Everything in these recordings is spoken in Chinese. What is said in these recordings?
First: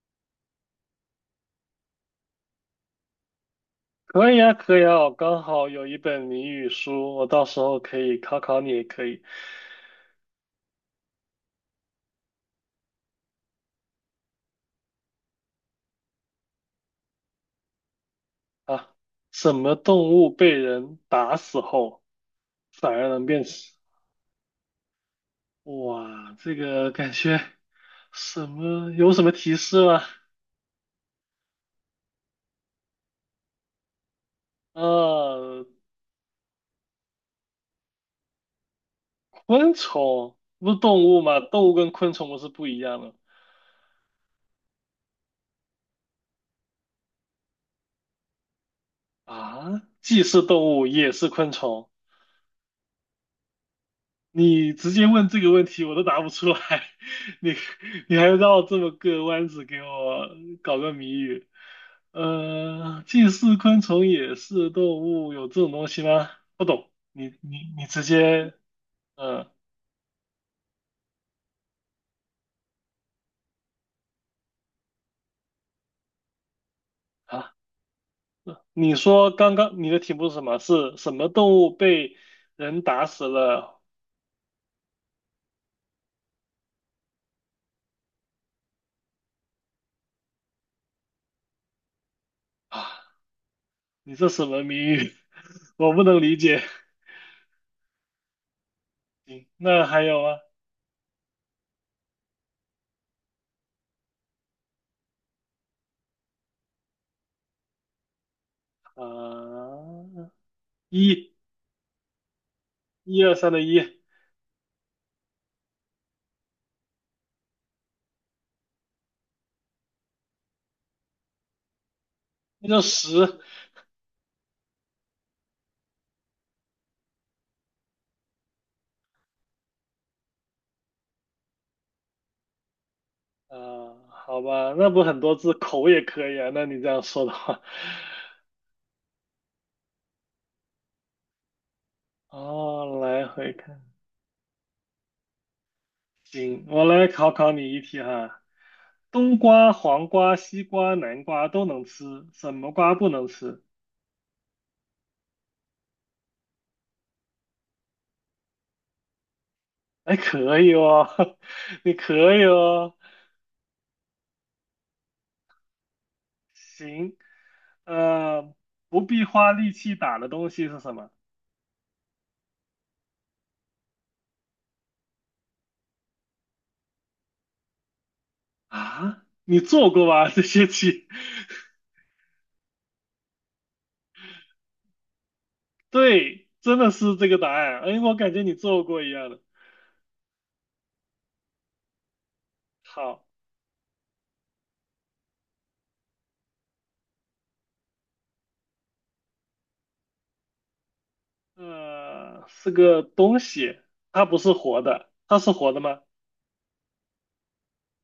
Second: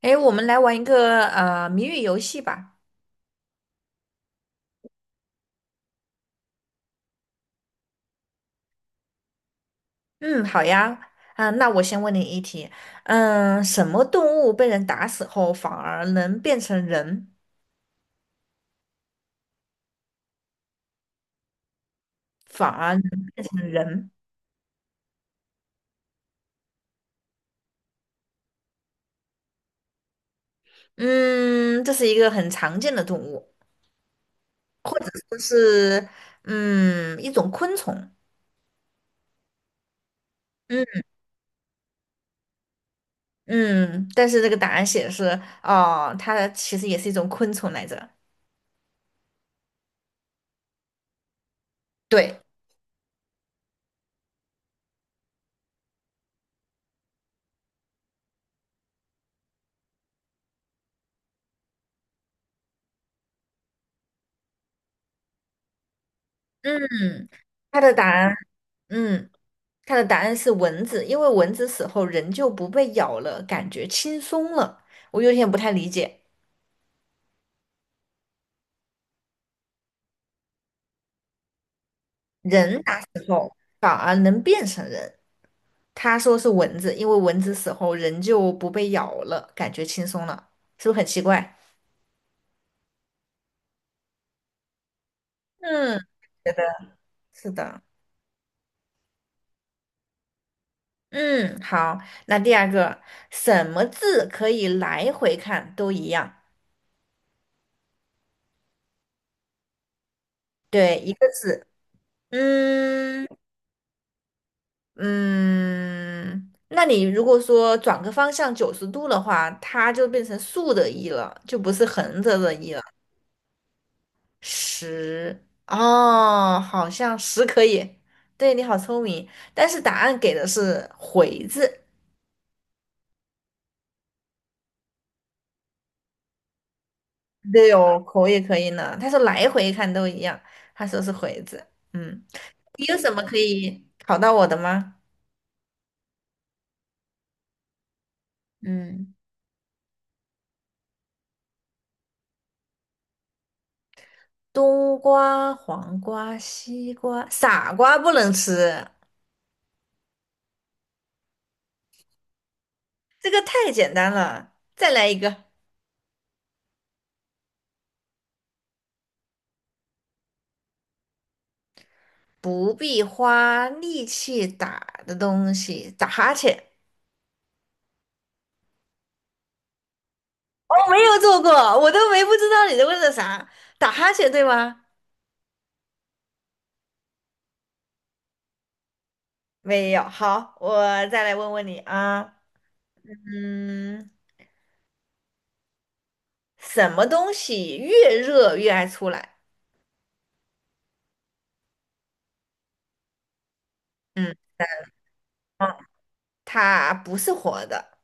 哎，我们来玩一个谜语游戏吧。可以啊，可以啊，我刚好有一本谜语书，我到时候可以考考你也可以嗯，好呀。啊，那我先问你一题。嗯，什么动物被人打死后反而能变成人？啊。什么动物被人打死后反反而能而能变变成死？人？哇，这个感觉什么？有什么提示吗？嗯，这是一个很常见的动物，或者说呃，是一种昆虫。昆虫不是嗯动物吗？动物跟昆虫不是不一样的嗯，但是这个答案写的是哦，它其实也是一种昆虫来着。啊？既是动物也是昆虫对，你直接问这个问题，我都答不出来，你你还绕这么个弯子给我搞个谜语？既是昆虫也是动物，有这种东西吗？不懂，嗯，你你它你的直答案，接，嗯。嗯、它的答案是蚊子，因为蚊子死后人就不被咬了，感觉轻松了。我有点不太理解，啊，你说刚刚你的题目是什么？是什么动物被人人哪打死了？反而能变成人？他说是蚊子，因为蚊子死后人就不被咬了，感觉轻松了，是不是很奇怪？啊，你这什么谜语？我嗯，不能理觉得解。是的。行，那还有吗？嗯，好，那第二个，什么字可以来回看都一样？啊，对，一个一字。一嗯。二三的一，嗯，那你如果说转个方向90度的话，它就变成竖的一”了，就不是横着的那一”了。就十。十，哦，好像十可以。对，你好聪明，但是答案给的是回字。啊，好吧，那不很多字口也可以啊。那你这样说的话，对哦，口也可以呢。他说来回看都一样，他说是回字。嗯，你有哦，什么来可回看，以考到我的吗？行，我来考考你一题哈。嗯，冬瓜、黄瓜、西瓜、南瓜都能吃，什么瓜不能吃？冬瓜、黄瓜、西瓜，傻瓜不能吃。哎，可以哦，你可以哦。这个太简单了，再来一个，行，呃，不必花力气打的东西是什么？不必花力气打的东西，打哈欠。啊？你做过吧？这些我没题，有做过，我都没不知道你在问的啥，打哈欠对吗？对，真的是这个答案。哎，我感觉你做过一样的。没有，好，我再来问问你啊，好。嗯，什么东西越热越爱出来？呃，是个东西，它嗯不是活的，它是活嗯，的吗？它不是活的，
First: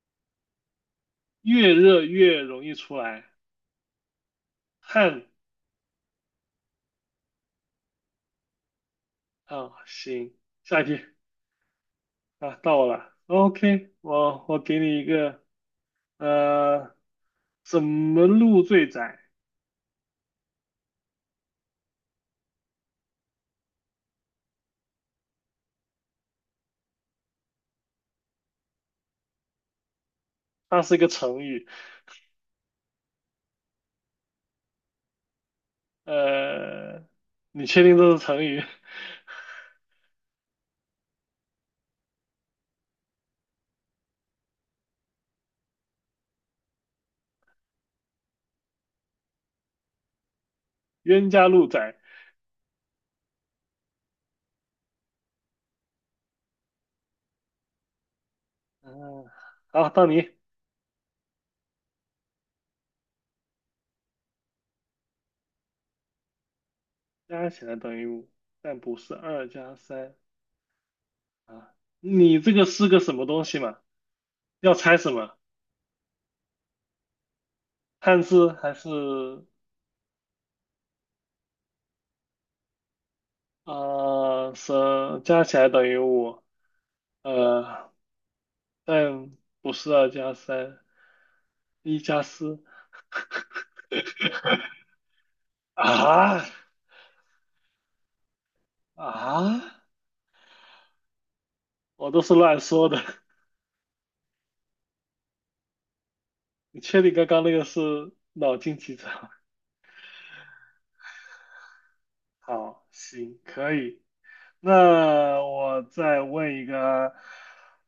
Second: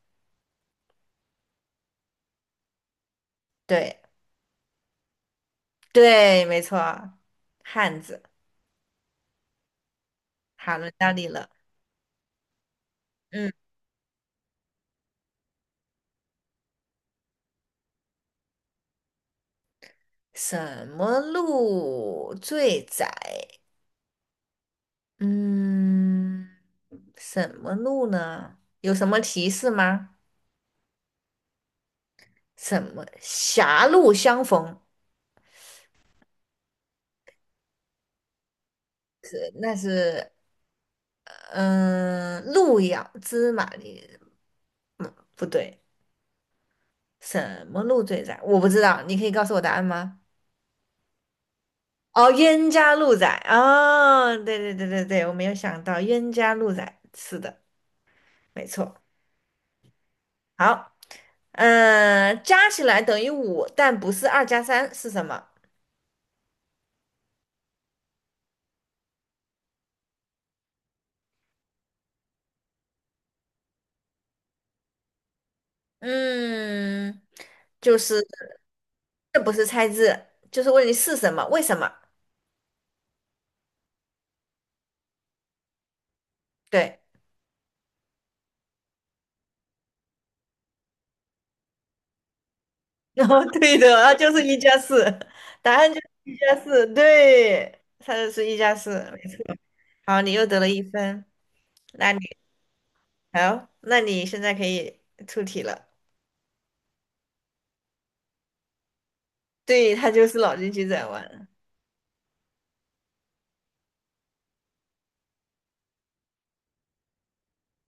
越热越容易出来对汗。对，没错，汉子。啊，行，好，下一轮题。到你了，啊，到我了。嗯，OK，我给你一个，呃，怎么路最窄？什么路最窄？嗯，什么路呢？有什么提示吗？它是一个成语，什么狭路相逢？呃，你确定这是成语？是，那是嗯，路遥知马力，不对，什么路最窄？我不知道，你可以告诉我答案吗？冤家路窄。哦，冤家路窄哦，对对对对对，我没有想到冤家路窄，是的，没错。嗯、好，到你，好，嗯、加起来等于五，但不是二加三，是什么？加起来等于五，但不是二加三啊。你这个是个什么东西嘛？要猜什么？嗯，就汉是字还是这不是猜字，就是问你是什么，为什么？呃是加起来等于五，对，呃，但不是二加三，一加四 然后对的，那就是一加四，答案就是一啊。加四，对，它就是一加四，没错。啊！好，你又得了一分，我那你都是乱说的，好，那你现在可以出题了。你确定刚刚那个是脑筋急转弯？对，它就是脑筋急转弯。好，行，可以。那我再问一个，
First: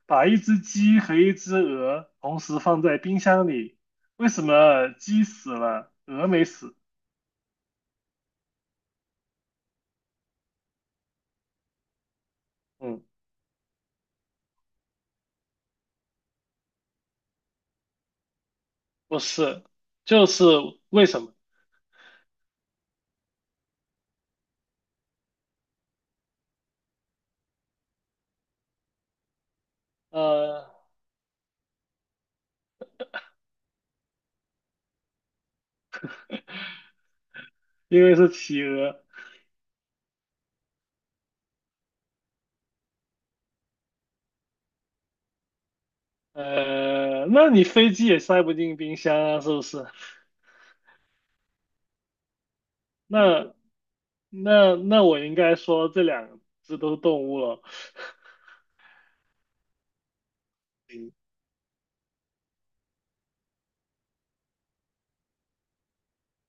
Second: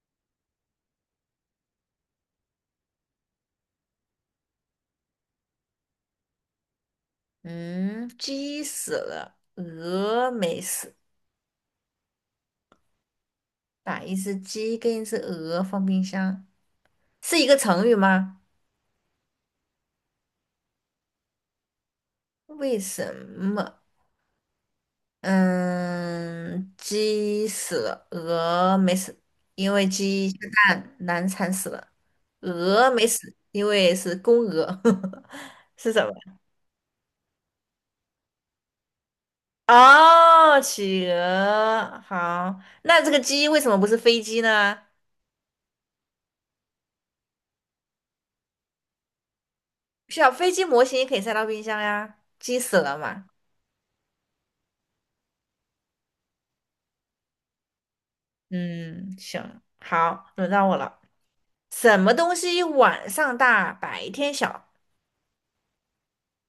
把一只鸡和一只鹅同时放在冰箱里，为什么鸡死了，鹅没死？嗯，鸡死了，鹅没死，嗯。把一只鸡跟一只鹅放冰箱，是一个成语吗？不是，就是为什么？为什么？嗯，鸡死了，鹅没死，因为鸡下呃，蛋难产死了。鹅没死，因为是公鹅，是什么？因为是企鹅。哦，企鹅。好，那这个鸡为什么不是飞机呢？呃，那你飞机也塞不进冰箱啊，是不是？小飞机模型也可以塞到冰箱呀，鸡死了嘛。那那我应该说这两只都是动物了。嗯，行，好，轮到我了。嗯，什么东西晚上大，白天小？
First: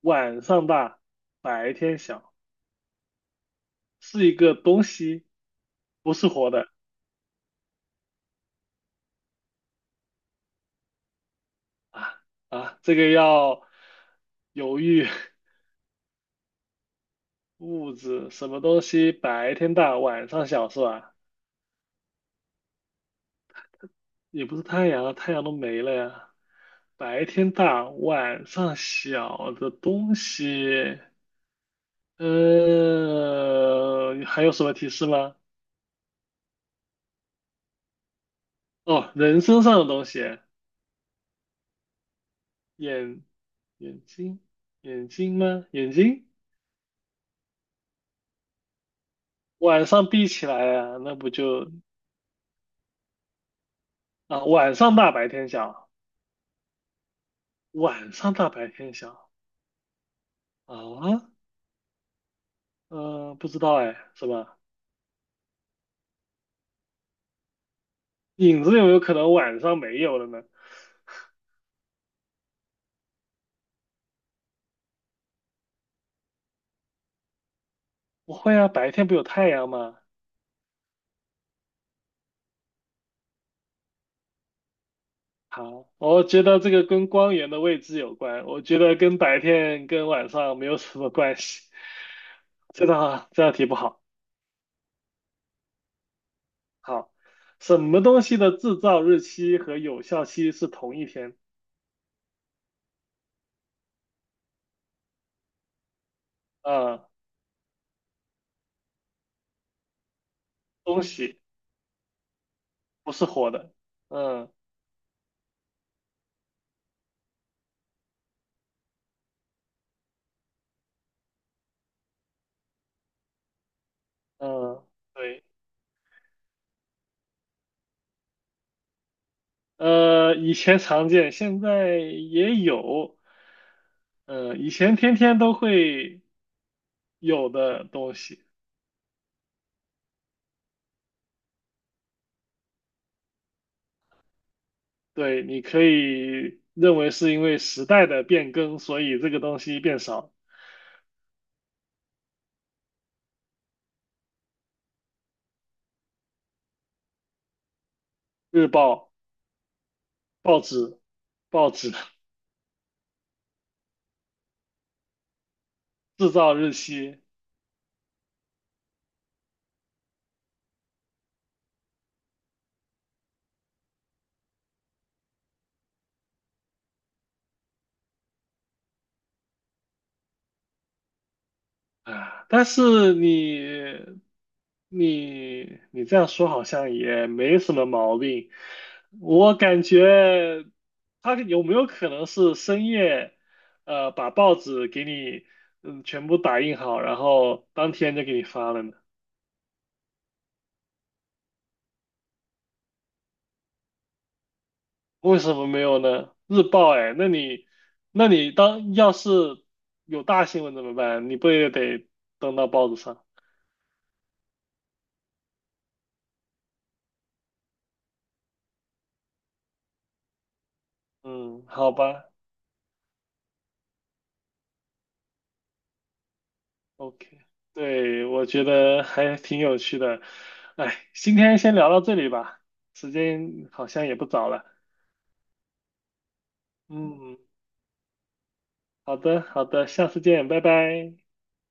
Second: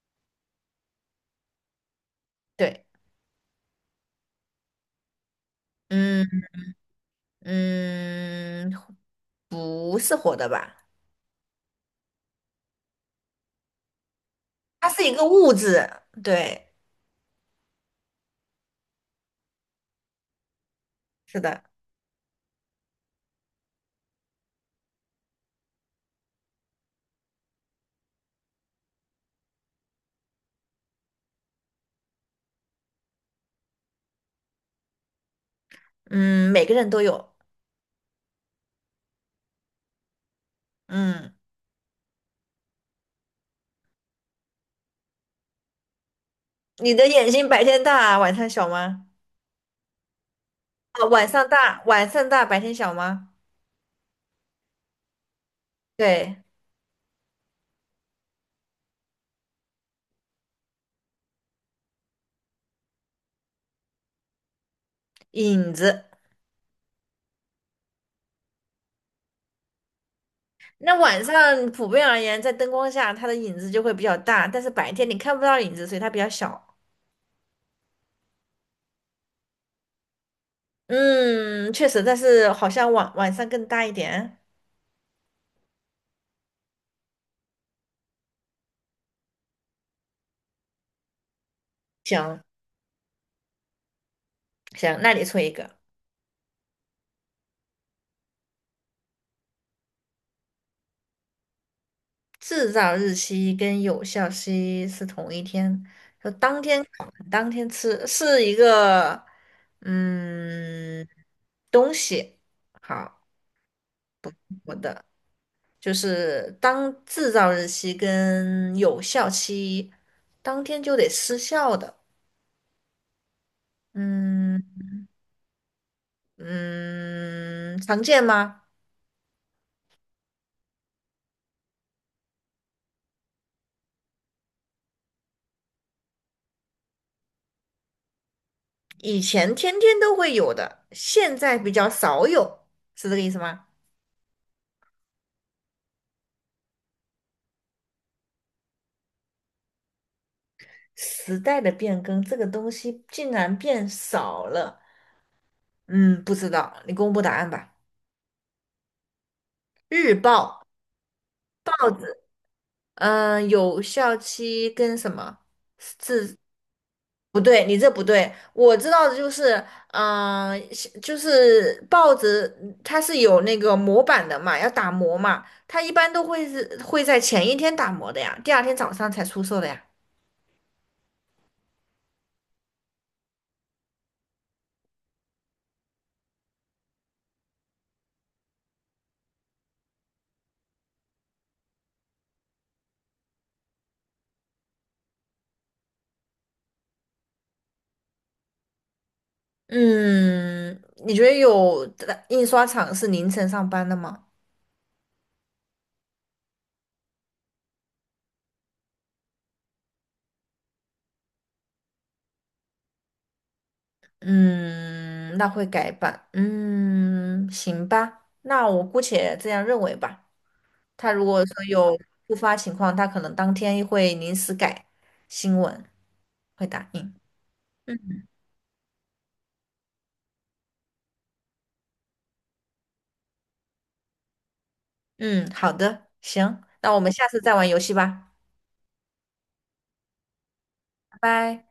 晚上大，白天小，对，是一个东西，不是嗯。活的嗯，不是活的吧？啊。这个要犹它是豫，一个物质，对，物质什么东西白天大，晚上小是吧？是的，也不是太阳啊，太阳都没了呀。白天大，晚上小的东西，还有什么提示吗？嗯，每个人都有，哦，人身上的东西，嗯，眼眼睛，眼睛吗？眼睛，你的眼睛白天大，晚上小吗？晚上闭起来呀、啊，那晚不上就大，白天小吗？啊？晚上大，白天小，对，晚上大，白天小啊？嗯，不知道哎，什么？影子。影子有没有可能晚上没有了呢？那晚上普遍而言，在灯光下，它的影子就会比较大，但是白天你看不到影子，所以它比较小。不会啊，白天不有太阳吗？嗯，确实，但是好像晚上更大一点。好，我觉得这个跟光源的位置有关，我觉得跟白天跟晚上没有什么关系。行这道题不好。行，那你出一个。好，什么东西的制造日期和有效期是同一天？制造日期跟有效期是同一天，就当天啊，烤当天吃，是一个东嗯西东西。不好，是活的。嗯，我的就是当制造日期跟有效期当天就得失效的。嗯嗯，对，嗯，常见吗？呃，以前常见，现在也有。嗯，以前天天都会有的东西。以前天天都会有的，现在比较少有，是这个意思吗？对，你可以认为是因为时代的变更，所以这个东西变少。时代的变更，这个东西竟然变少了。嗯，不知道，你公布答案吧。日报、日报报、纸、报报纸 纸，嗯、有效期跟什么？制是造日期不对，你这不对。我知道的就是，嗯、就是报纸它是有那个模板的嘛，要打磨嘛，它一般都会是会在前一天打磨的呀，第二天早上才出售的呀。啊，但是你这样说好像也没什么毛病。我感觉他有没有可能是深夜，把报纸给你嗯全部打印好，然后当天就给你发了呢？嗯，你觉得有的印刷厂是凌晨上班的吗？为什么没有呢？日报哎，那你那你当要是有大新闻怎么办？你不也得登到报纸上？嗯，那会改版。嗯，行吧，那我姑且这样认为吧。他如果说嗯，好有吧突发情况，他可能当天会临时改新闻，会打印。，OK，对，我觉得还挺有趣的。哎，今天先聊到这里吧，时间好像也不早了。嗯，好的，行，那我们下嗯，次再玩游戏吧，好的，好的，下次见，拜拜。拜拜。